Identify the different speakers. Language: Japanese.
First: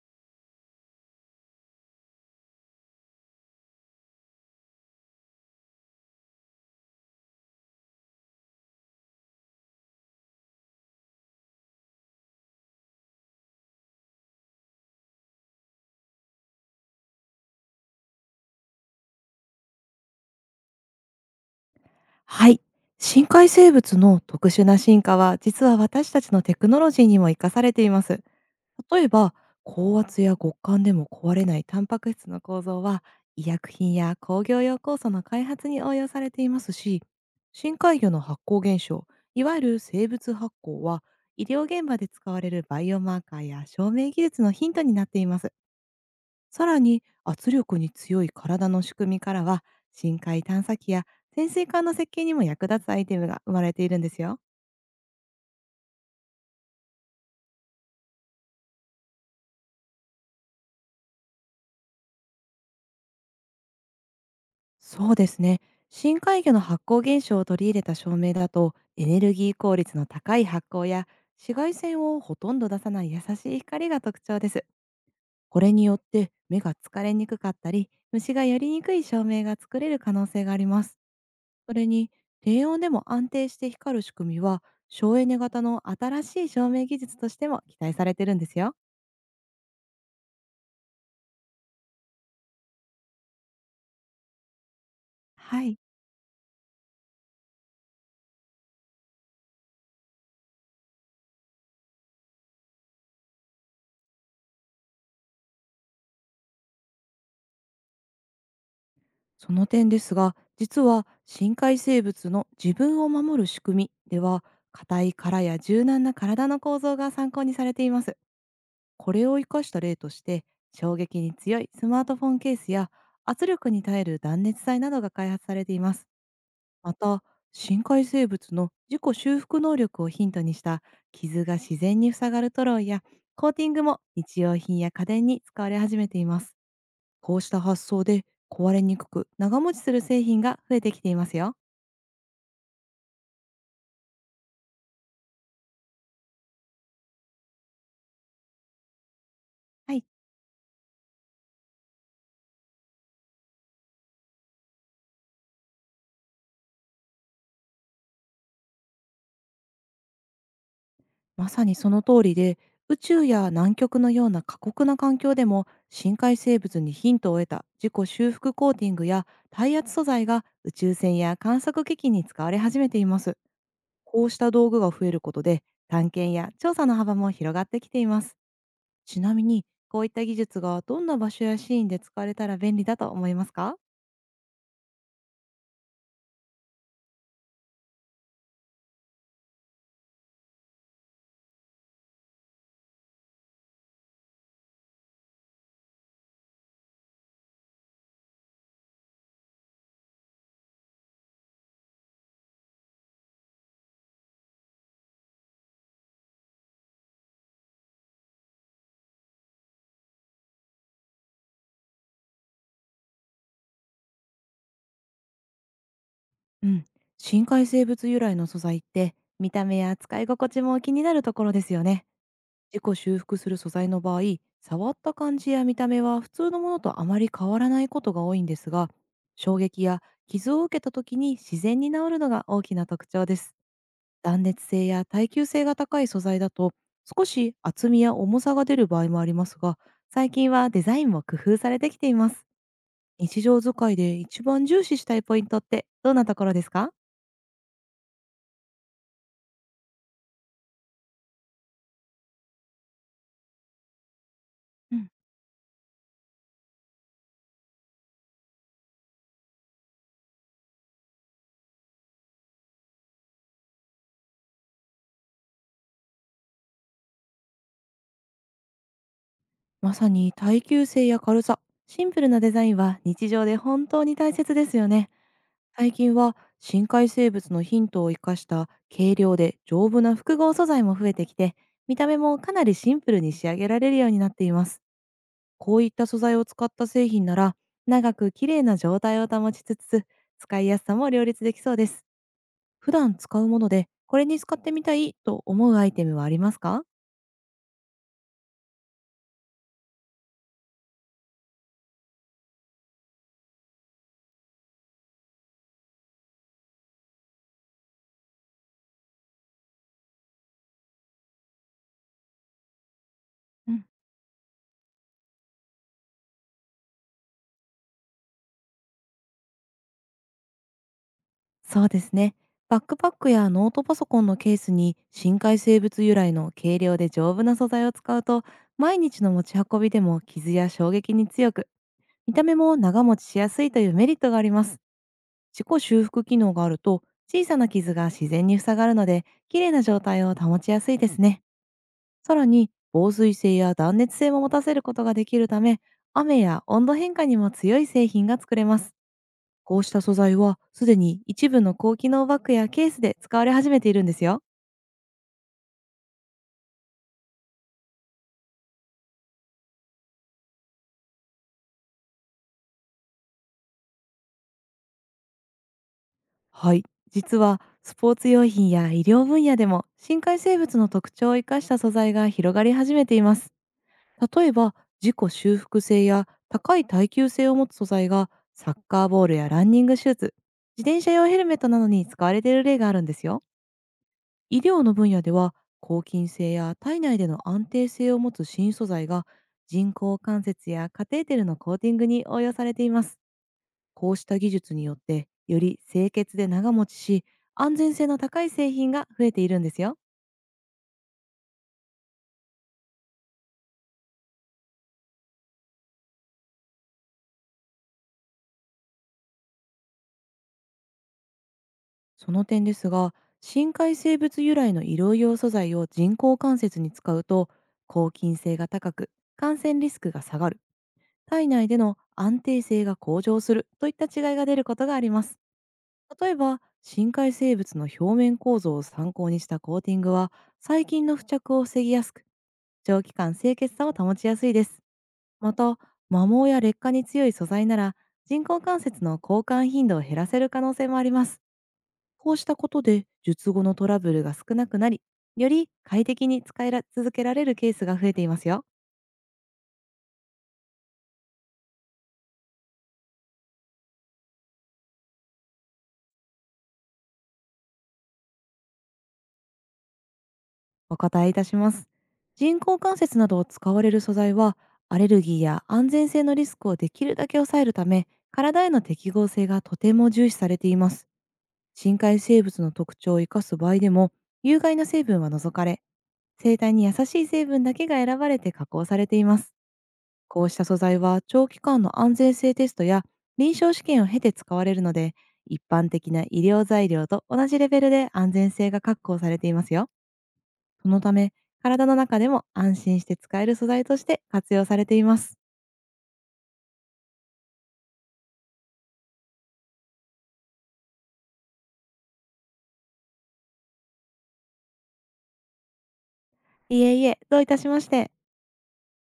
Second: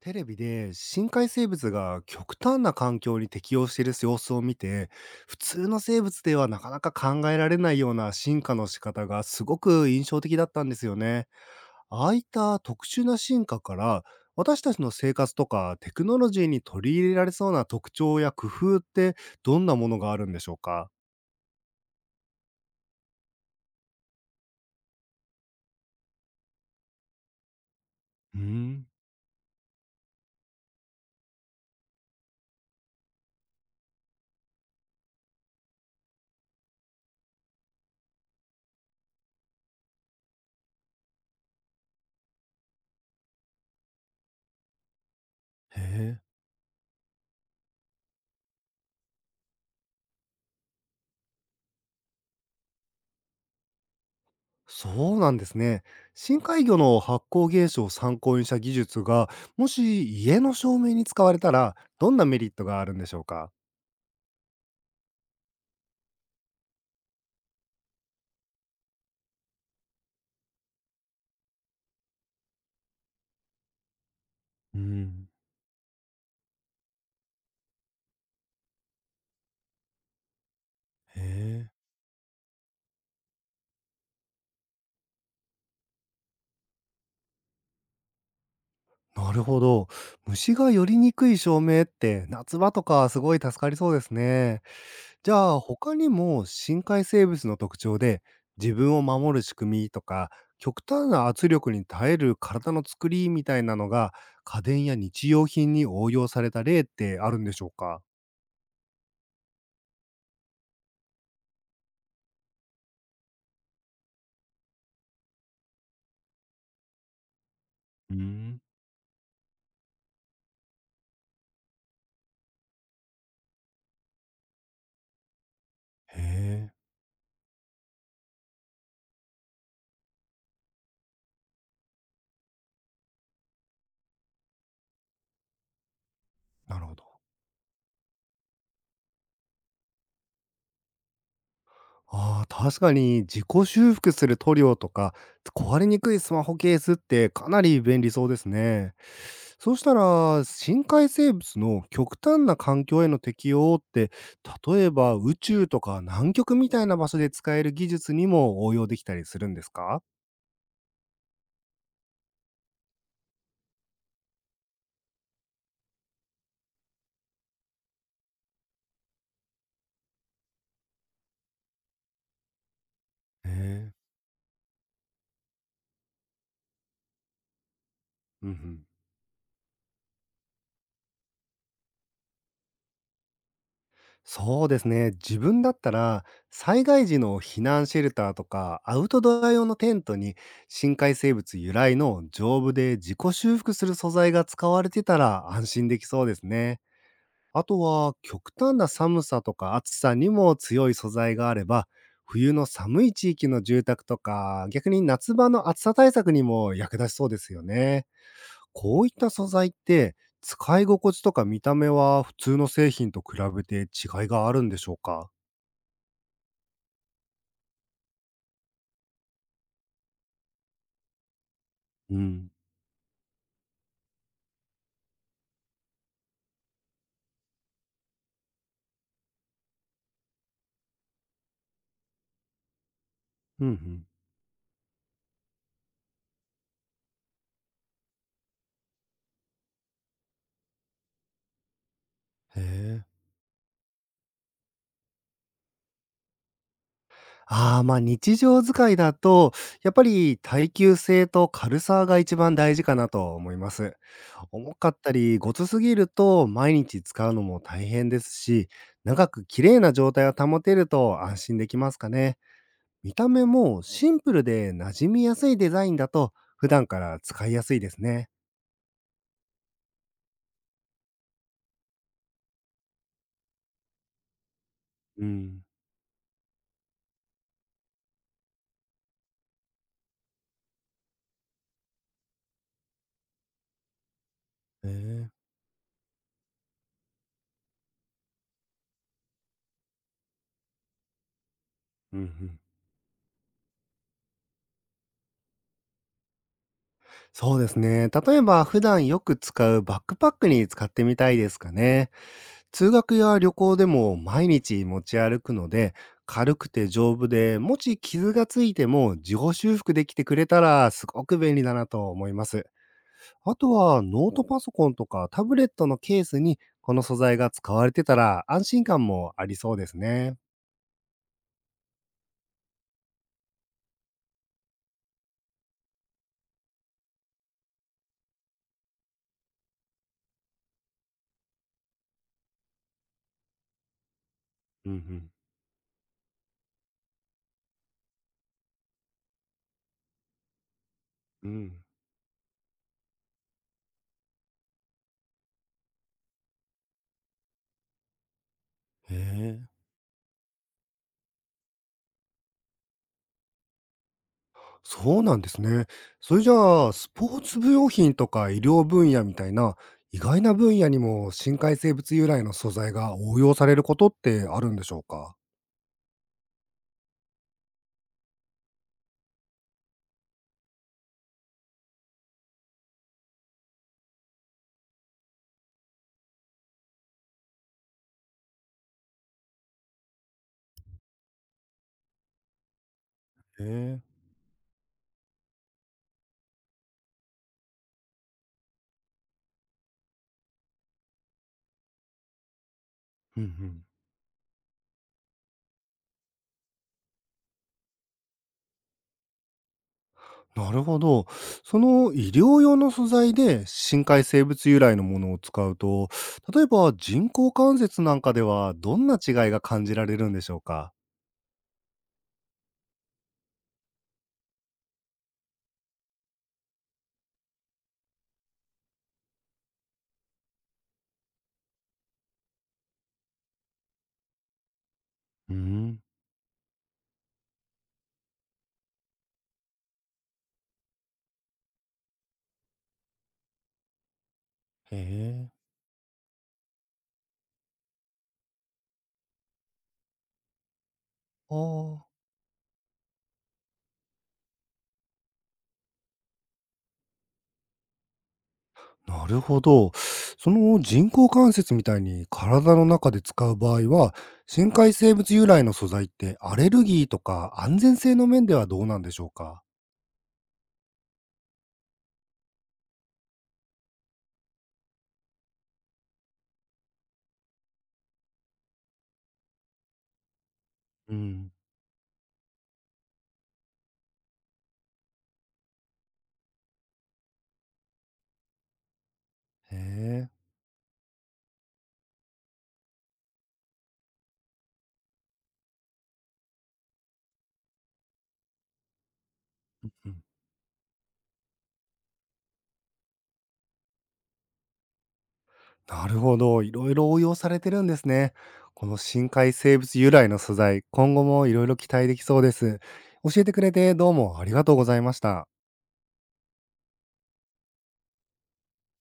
Speaker 1: テレビで深海生物が極端な環境に適応している様子を見て、普通の生物ではなかなか考えられないような進化の仕方がすごく印象的だったんですよね。ああいった特殊な進化から、私たちの生活とかテクノロジーに取り入れられそうな特徴や工夫って、どんなものがあるんでしょうか？
Speaker 2: はい。深海生物の特殊な進化は、実は私たちのテクノロジーにも生かされています。
Speaker 1: うーん。
Speaker 2: 例えば、高圧や極寒でも壊れないタンパク質の構造は、医薬品や工業用酵素の開発に応用されていますし、深海魚の発光現象、いわゆる生物発光は、医療現場で使われるバイオマーカーや照明技術のヒントになっています。
Speaker 1: へえ。
Speaker 2: さらに圧力に強い体の仕組みからは、深海探査機や潜水艦の設計にも役立つアイテムが生まれているんですよ。
Speaker 1: そうなんですね。深海魚の発光現象を参考にした技術が、もし家の照明に使われたら、どんなメリットがあるんでしょうか？
Speaker 2: そうですね。深海魚の発光現象を取り入れた照明だと、エネルギー効率の高い発光や紫外線をほとんど出さない優しい光が特徴です。
Speaker 1: うん、
Speaker 2: これによって、目が疲れにくかったり虫がやりにくい照明が作れる可能性があります。
Speaker 1: へえ、
Speaker 2: それに、低温でも安定して光る仕組みは、省エネ型の新しい照明技術としても期待されてるんですよ。
Speaker 1: なるほど。虫が寄りにくい照明って夏場とかすごい助かりそうですね。じゃあ
Speaker 2: はい。
Speaker 1: 他にも深海生物の特徴で、自分を守る仕組みとか極端な圧力に耐える体の作りみたいなのが、家電や日用品に応用された例ってあるんでしょうか？
Speaker 2: その点ですが、実は深海生物の自分を守る仕組みでは、硬い殻や柔軟な体の構造が参考にされていま
Speaker 1: う
Speaker 2: す。
Speaker 1: ーん。
Speaker 2: これを生かした例として、衝撃に強いスマートフォンケースや圧力に耐える断熱材などが開発されています。
Speaker 1: へえ、
Speaker 2: また、深海生物の自己修復能力をヒントにした傷が自然に塞がるトロイやコーティングも日用品や家電に使われ始めています。
Speaker 1: なるほど。
Speaker 2: こうした発想で、壊れにくく長持ちする製品が増えてきていますよ。
Speaker 1: ああ、確かに自己修復する塗料とか、壊れにくいスマホケースってかなり便利そうですね。そうした
Speaker 2: はい。
Speaker 1: ら、深海生物の極端な環境への適応って、例えば宇宙とか南極みたいな場所で使える技術にも応用できたりするんですか？
Speaker 2: まさにその通りで、宇宙や南極のような過酷な環境でも深海生物にヒントを得た自己修復コーティングや耐圧素材が宇宙船や観測機器に使われ始めています。
Speaker 1: へえ。
Speaker 2: こうした道具が増えることで、探検や調査の幅も広がってきています。
Speaker 1: うんうん。
Speaker 2: ちなみに、こういった技術がどんな場所やシーンで使われたら便利だと思いますか？
Speaker 1: そうですね。自分だったら、災害時の避難シェルターとか、アウトドア用のテントに、深海生物由来の丈夫で自己修復する素材が使われてたら安心できそうですね。あとは、極端な寒さとか暑さにも強い素材があれば、冬の寒い地域の住宅とか、逆に夏場の暑さ対策にも役立ちそうですよね。こういった素材って、使い心地とか見た目は普通の製品と比べて違いがあるんでしょうか？
Speaker 2: うん。深海生物由来の素材って、見た目や使い心地も気になるところですよね。
Speaker 1: うん。
Speaker 2: 自己修復する素材の場合、触った感じや見た目は普通のものとあまり変わらないことが多いんですが、衝撃や傷を受けた時に自然に治るのが大きな特徴です。
Speaker 1: うんうん。
Speaker 2: 断熱性や耐久性が高い素材だと、少し厚みや重さが出る場合もありますが、最近はデザインも工夫されてきています。
Speaker 1: へえ。
Speaker 2: 日常使いで一番重視したいポイントってどんなところですか？
Speaker 1: ああ、ま、日常使いだと、やっぱり耐久性と軽さが一番大事かなと思います。重か
Speaker 2: う
Speaker 1: っ
Speaker 2: ん、
Speaker 1: たり、ごつすぎると毎日使うのも大変ですし、長く綺麗な状態を保てると安心できますかね。見た目もシンプルで馴染みやすいデザインだと、普段から使いやすいですね。
Speaker 2: まさに耐久性や軽さ、シンプルなデザインは日常で本当に大切ですよね。
Speaker 1: うん。
Speaker 2: 最近は深海生物のヒントを生かした軽量で丈夫な複合素材も増えてきて、見た目もかなりシンプルに仕上げられるようになっています。
Speaker 1: へえ。
Speaker 2: こういった素材を使った製品なら、長く綺麗な状態を保ちつつ、使いやすさも両立できそうです。
Speaker 1: うんうん。
Speaker 2: 普段使うもので、これに使ってみたいと思うアイテムはありますか？
Speaker 1: そうですね。例えば普段よく使うバックパックに使ってみたいですかね。通学や旅行でも毎日持ち歩くので、軽くて丈夫で、もし傷がついても自己修復できてくれたらすごく便利だなと思います。あ
Speaker 2: う
Speaker 1: と
Speaker 2: ん、
Speaker 1: はノートパソコンとかタブレットのケースにこの素材が使われてたら安心感もありそうですね。
Speaker 2: そうですね。バックパックやノートパソコンのケースに深海生物由来の軽量で丈夫な素材を使うと、毎日の持ち運びでも傷や衝撃に強く、見た目も長持ちしやすいというメリットがあります。
Speaker 1: うんうん。
Speaker 2: 自己修復機能があると、小さな傷が自然に塞がるので綺麗な状態を保ちやすいですね。
Speaker 1: うん。
Speaker 2: さらに防水性や断熱性も持たせることができるため、雨や温度変化にも強い製品が作れます。
Speaker 1: へ
Speaker 2: こ
Speaker 1: え。
Speaker 2: うした素材はすでに一部の高機能バッグやケースで使われ始めているんですよ。
Speaker 1: そうなんですね。それじゃあ、スポーツ部用品とか医療分野みたいな意外な分野にも、深海生物由来の素材が応用されることってあるんでしょうか？
Speaker 2: はい。実はスポーツ用品や医療分野でも深海生物の特徴を生かした素材が広がり始めています。例えば、自己修復性や高い耐久性を持つ素材がサッカーボールやランニングシューズ、自転車用ヘルメットなどに使われている例があるんですよ。
Speaker 1: へえ。
Speaker 2: 医療の分野では、抗菌性や体内での安定性を持つ新素材が人工関節やカテーテルのコーティングに応用されています。
Speaker 1: うんうん。
Speaker 2: こうした技術によって、より清潔で長持ちし、安全性の高い製品が増えているんですよ。
Speaker 1: なるほど。その医療用の素材で深海生物由来のものを使うと、例えば人工関節なんかではどんな違いが感じられるんでしょうか？
Speaker 2: その点ですが、深海生物由来の医療用素材を人工関節に使うと、抗菌性が高く、感染リスクが下がる、体内での安定性が向上するといった違いが出ることがあります。
Speaker 1: うん。
Speaker 2: 例えば、深海生物の表面構造を参考にしたコーティングは、細菌の付着を防ぎやすく、長期間清潔さを保ちやすいです。
Speaker 1: へえ。
Speaker 2: また、摩耗や劣化に強い素材なら、人工関節の交換頻度を減らせる可能性もあります。
Speaker 1: ああ、
Speaker 2: こうしたことで術後のトラブルが少なくなり、より快適に使いら続けられるケースが増えていますよ。
Speaker 1: なるほど。その人工関節みたいに体の中で使う場合は、深海生物由来の素材ってアレルギーとか安全性の面ではどうなんでしょうか？
Speaker 2: お答えいたします。人工関節などを使われる素材は、アレルギーや安全性のリスクをできるだけ抑えるため、体への適合性がとても重視されています。
Speaker 1: うん、
Speaker 2: 深海生物の特徴を生かす場合でも、有害な成分は除かれ、生態に優しい成分だけが選ばれて加工されています。
Speaker 1: へえ、
Speaker 2: こうした素材は長期間の安全性テストや臨床試験を経て使われるので、一般的な医療材料と同じレベルで安全性が確保されていますよ。
Speaker 1: うん、
Speaker 2: そのため、体の中でも安心して使える素材として活用されています。
Speaker 1: なるほど。いろいろ応用されてるんですね。この深海生物由来の素材、今後もいろいろ期待できそうです。教えてくれてどうもありがとうございました。
Speaker 2: いえいえ、どういたしまして。